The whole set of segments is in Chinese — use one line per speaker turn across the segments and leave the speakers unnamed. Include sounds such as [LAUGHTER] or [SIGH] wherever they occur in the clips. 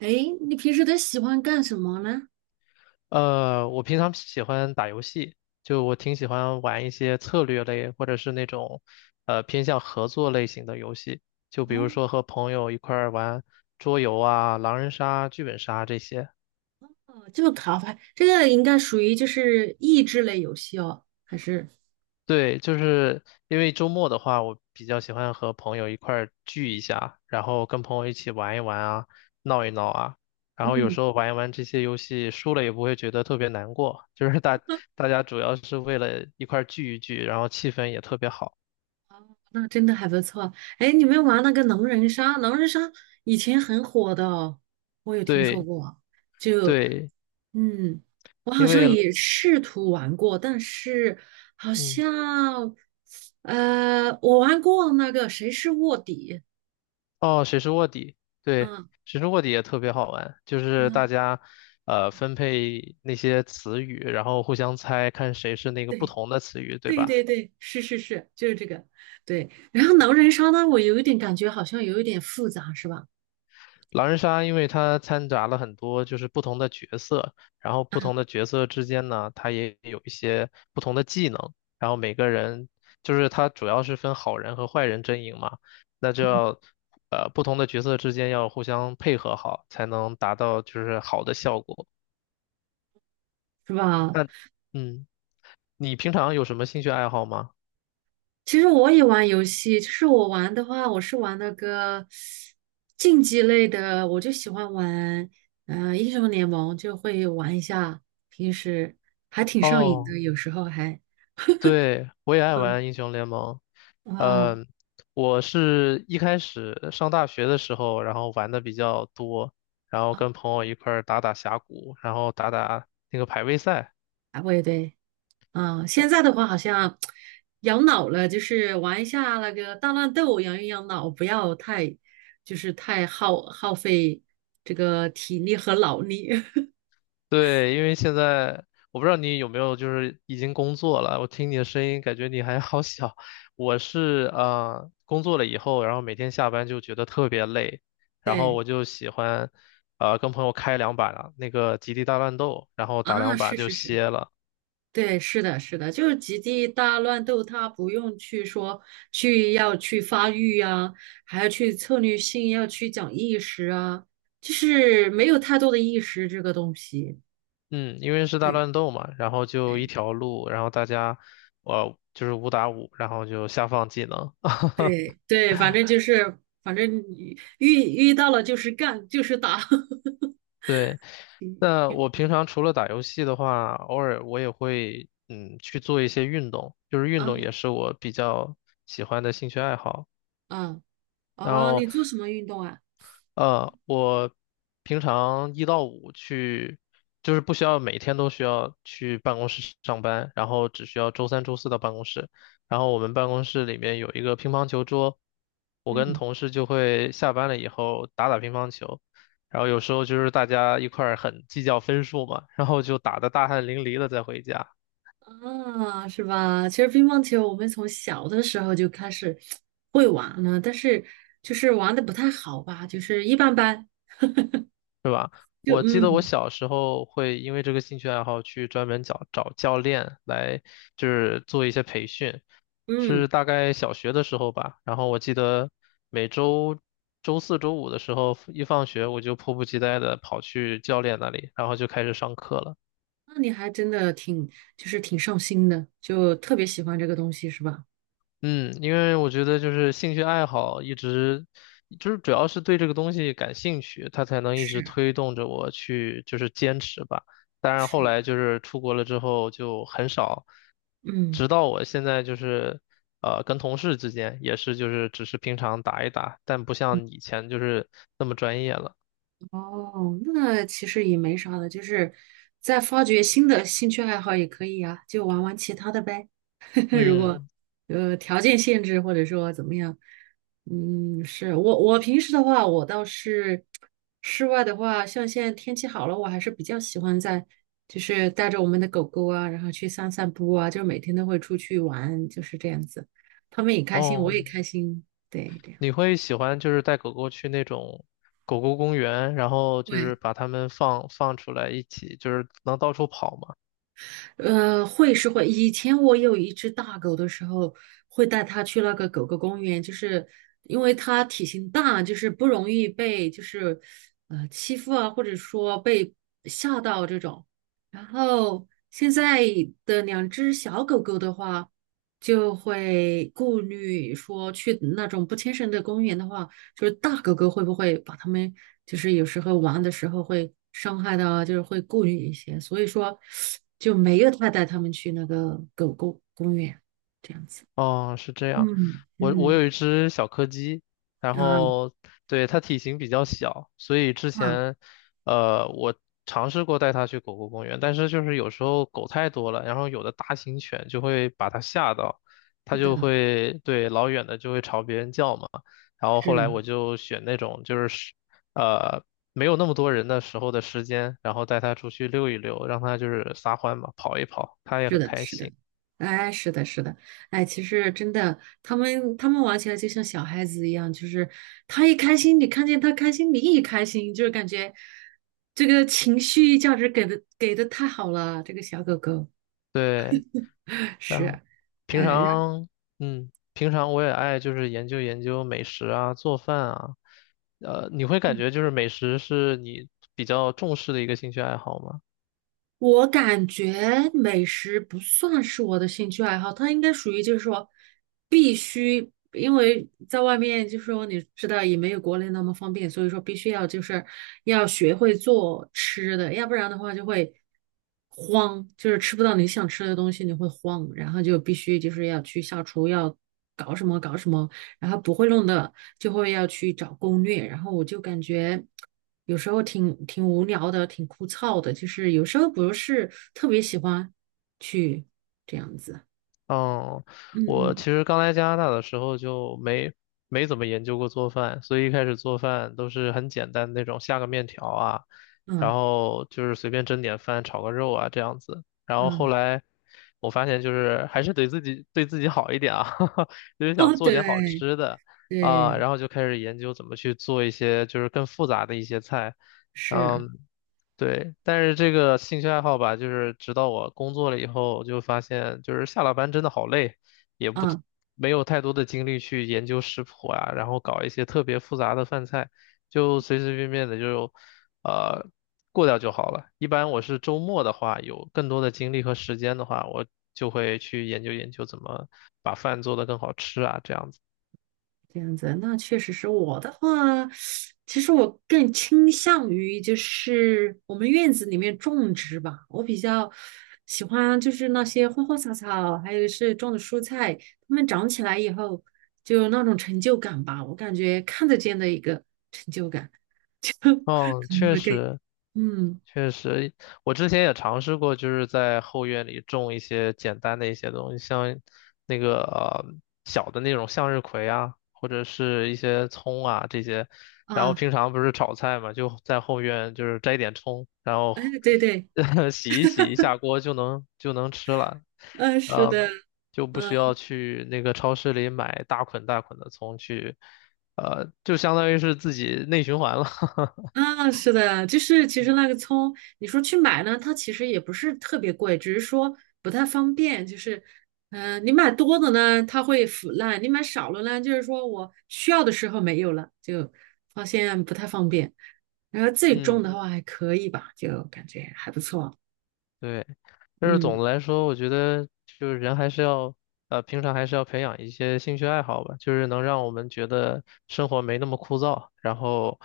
哎，你平时都喜欢干什么呢？
我平常喜欢打游戏，就我挺喜欢玩一些策略类或者是那种偏向合作类型的游戏，就比
哦，
如说和朋友一块儿玩桌游啊、狼人杀、剧本杀这些。
这个卡牌，这个应该属于就是益智类游戏哦，还是？
对，就是因为周末的话，我比较喜欢和朋友一块儿聚一下，然后跟朋友一起玩一玩啊，闹一闹啊，然后有时
嗯，
候玩一玩这些游戏，输了也不会觉得特别难过，就是大家主要是为了一块儿聚一聚，然后气氛也特别好。
那真的还不错。哎，你们玩那个狼人杀以前很火的哦，我有听说
对
过。就，
对，
嗯，我好
因
像
为
也试图玩过，但是好
嗯，
像，我玩过那个谁是卧底，
哦，谁是卧底？对，
嗯
谁是卧底也特别好玩，就是大
嗯。
家分配那些词语，然后互相猜，看谁是那个不
对。
同的词语，对
对
吧？
对对，是是是，就是这个，对。然后狼人杀呢，我有一点感觉好像有一点复杂，是吧？
狼人杀，因为它掺杂了很多就是不同的角色，然后不同的角色之间呢，它也有一些不同的技能，然后每个人就是它主要是分好人和坏人阵营嘛，那就
嗯，
要不同的角色之间要互相配合好，才能达到就是好的效果。
是吧？
那嗯，你平常有什么兴趣爱好吗？
其实我也玩游戏，就是我玩的话，我是玩那个竞技类的，我就喜欢玩，嗯，英雄联盟就会玩一下，平时还挺上瘾
哦。
的，有时候还
对，我也爱玩英雄联盟。
啊
嗯，我是一开始上大学的时候，然后玩的比较多，然后跟朋友一块儿打打峡谷，然后打打那个排位赛。
啊，我也对。嗯，现在的话好像养老了，就是玩一下那个大乱斗，养一养老，不要太就是太耗费这个体力和脑力。[LAUGHS]
对，因为现在我不知道你有没有就是已经工作了，我听你的声音感觉你还好小。我是工作了以后，然后每天下班就觉得特别累，然后
对
我就喜欢跟朋友开两把那个极地大乱斗，然后打
啊，
两把
是
就
是是，
歇了。
对，是的，是的，就是极地大乱斗，它不用去说去要去发育啊，还要去策略性，要去讲意识啊，就是没有太多的意识这个东西。
嗯，因为是大
对
乱斗嘛，然后就
对
一条路，然后大家，就是五打五，然后就下放技能。[LAUGHS]
对对，反正就是，反正你遇到了就是干，就是打。[LAUGHS]
对，那我平常除了打游戏的话，偶尔我也会嗯去做一些运动，就是运动
啊
也是我比较喜欢的兴趣爱好。
啊
然
哦，你
后
做什么运动啊？
我平常一到五去，就是不需要每天都需要去办公室上班，然后只需要周三、周四到办公室。然后我们办公室里面有一个乒乓球桌，我跟
嗯，
同事就会下班了以后打打乒乓球。然后有时候就是大家一块儿很计较分数嘛，然后就打得大汗淋漓的再回家。
啊，是吧？其实乒乓球我们从小的时候就开始会玩了，但是就是玩的不太好吧，就是一般般。
是吧？
就
我记得我
嗯
小时候会因为这个兴趣爱好去专门找教练来，就是做一些培训，
嗯，
是大概小学的时候吧。然后我记得每周周四周五的时候，一放学我就迫不及待的跑去教练那里，然后就开始上课了。
那你还真的挺就是挺上心的，就特别喜欢这个东西是吧？
嗯，因为我觉得就是兴趣爱好一直就是主要是对这个东西感兴趣，它才能一直
是
推动着我去就是坚持吧。当然后
是，
来就是出国了之后就很少，
嗯。
直到我现在就是跟同事之间也是就是只是平常打一打，但不像以前就是那么专业了。
哦，那其实也没啥的，就是再发掘新的兴趣爱好也可以呀、就玩玩其他的呗。[LAUGHS] 如果
嗯，
条件限制或者说怎么样，嗯，是我平时的话，我倒是室外的话，像现在天气好了，我还是比较喜欢在就是带着我们的狗狗啊，然后去散散步啊，就每天都会出去玩，就是这样子，他们也开心，我
哦。
也开心，对，这样。
你会喜欢就是带狗狗去那种狗狗公园，然后就是
对
把它们放出来一起，就是能到处跑吗？
会是会。以前我有一只大狗的时候，会带它去那个狗狗公园，就是因为它体型大，就是不容易被就是欺负啊，或者说被吓到这种。然后现在的两只小狗狗的话，就会顾虑说去那种不牵绳的公园的话。就是大狗狗会不会把它们，就是有时候玩的时候会伤害到啊，就是会顾虑一些，所以说就没有太带它们去那个狗狗公园这样子。
哦，是这样。
嗯
我
嗯
有一只小柯基，然
啊
后对它体型比较小，所以之
啊，
前我尝试过带它去狗狗公园，但是就是有时候狗太多了，然后有的大型犬就会把它吓到，它
是
就
的，
会对老远的就会朝别人叫嘛。然后
是
后来我就选那种就是时呃没有那么多人的时候的时间，然后带它出去溜一溜，让它就是撒欢嘛，跑一跑，它也
是
很
的，
开
是的，
心。
哎，是的，是的，哎，其实真的，他们玩起来就像小孩子一样，就是他一开心，你看见他开心，你也开心，就是感觉这个情绪价值给的太好了，这个小狗狗。
对。然
是，
后。平
哎，然
常，嗯，平常我也爱就是研究研究美食啊，做饭啊。你会感
嗯，
觉就是美食是你比较重视的一个兴趣爱好吗？
我感觉美食不算是我的兴趣爱好，它应该属于就是说必须，因为在外面就是说你知道也没有国内那么方便，所以说必须要就是要学会做吃的，要不然的话就会慌，就是吃不到你想吃的东西，你会慌，然后就必须就是要去下厨，要搞什么，然后不会弄的。就会要去找攻略，然后我就感觉有时候挺无聊的，挺枯燥的，就是有时候不是特别喜欢去这样子。
嗯，我其
嗯
实刚来加拿大的时候就没怎么研究过做饭，所以一开始做饭都是很简单的那种下个面条啊，然
嗯
后就是随便蒸点饭、炒个肉啊这样子。然后后
嗯，
来我发现就是还是得自己对自己好一点啊，[LAUGHS] 就是
[LAUGHS]
想
哦，
做
对
点好吃的啊，
对，
然后就开始研究怎么去做一些就是更复杂的一些菜。
是，
嗯。对，但是这个兴趣爱好吧，就是直到我工作了以后，我就发现就是下了班真的好累，也不
嗯。
没有太多的精力去研究食谱啊，然后搞一些特别复杂的饭菜，就随随便便的就呃过掉就好了。一般我是周末的话，有更多的精力和时间的话，我就会去研究研究怎么把饭做得更好吃啊，这样子。
这样子，那确实是我的话，其实我更倾向于就是我们院子里面种植吧，我比较喜欢就是那些花花草草，还有是种的蔬菜，它们长起来以后就有那种成就感吧，我感觉看得见的一个成就感，[LAUGHS]
嗯，
可能
确
会更
实，
嗯
确实，我之前也尝试过，就是在后院里种一些简单的一些东西，像那个小的那种向日葵啊，或者是一些葱啊这些。然后
啊，
平常不是炒菜嘛，就在后院就是摘点葱，然后
哎，对对，
[LAUGHS] 洗一下锅就能吃了，
嗯、是
呃，
的，
就不需
嗯、
要去那个超市里买大捆大捆的葱去，就相当于是自己内循环了，
啊，是的，就是其实那个葱，你说去买呢，它其实也不是特别贵，只是说不太方便。就是，嗯、你买多的呢，它会腐烂；你买少了呢，就是说我需要的时候没有了，就发现不太方便。然后自
[LAUGHS]
己种的
嗯。
话还可以吧，就感觉还不错。
对，但是总
嗯
的来说，我觉得就是人还是要，平常还是要培养一些兴趣爱好吧，就是能让我们觉得生活没那么枯燥，然后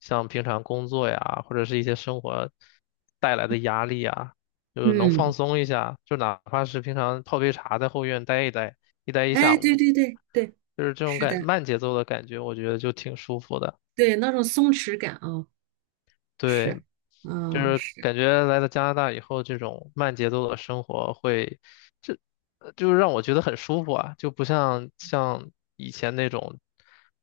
像平常工作呀，或者是一些生活带来的压力啊，就是能放
嗯，
松一下，就哪怕是平常泡杯茶在后院待一待，一
哎，
下
对
午，
对对对，
就是这种
是的，
感，慢节奏的感觉，我觉得就挺舒服的。
对那种松弛感啊、
对，
是，
就
嗯
是
是，
感觉来到加拿大以后，这种慢节奏的生活会，这就是让我觉得很舒服啊，就不像以前那种，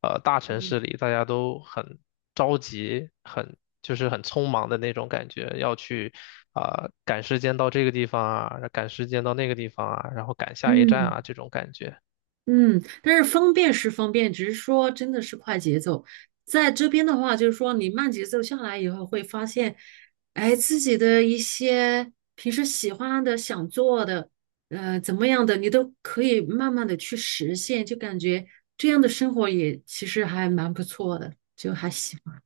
大城
嗯
市里大家都很着急，很就是很匆忙的那种感觉，要去啊、赶时间到这个地方啊，赶时间到那个地方啊，然后赶下一站
嗯。
啊这种感觉。
嗯，但是方便是方便，只是说真的是快节奏。在这边的话，就是说你慢节奏下来以后，会发现，哎，自己的一些平时喜欢的、想做的，怎么样的，你都可以慢慢的去实现，就感觉这样的生活也其实还蛮不错的，就还喜欢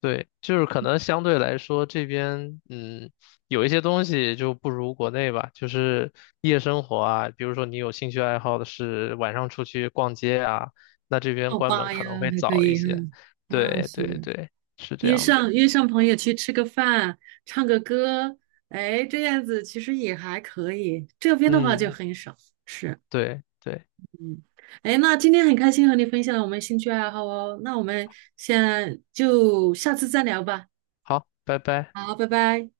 对，就是可能相对来说这边，嗯，有一些东西就不如国内吧，就是夜生活啊，比如说你有兴趣爱好的是晚上出去逛街啊，那这边
泡
关门
吧
可能
呀，
会
还可
早一
以，哈，
些。
那
对
是
对
的
对，是这
约
样的。
上约上朋友去吃个饭，唱个歌，哎，这样子其实也还可以。这边的话就
嗯，
很少，是，
对对，
嗯，哎，那今天很开心和你分享我们兴趣爱好哦，那我们先就下次再聊吧。
好，拜拜。
好，拜拜。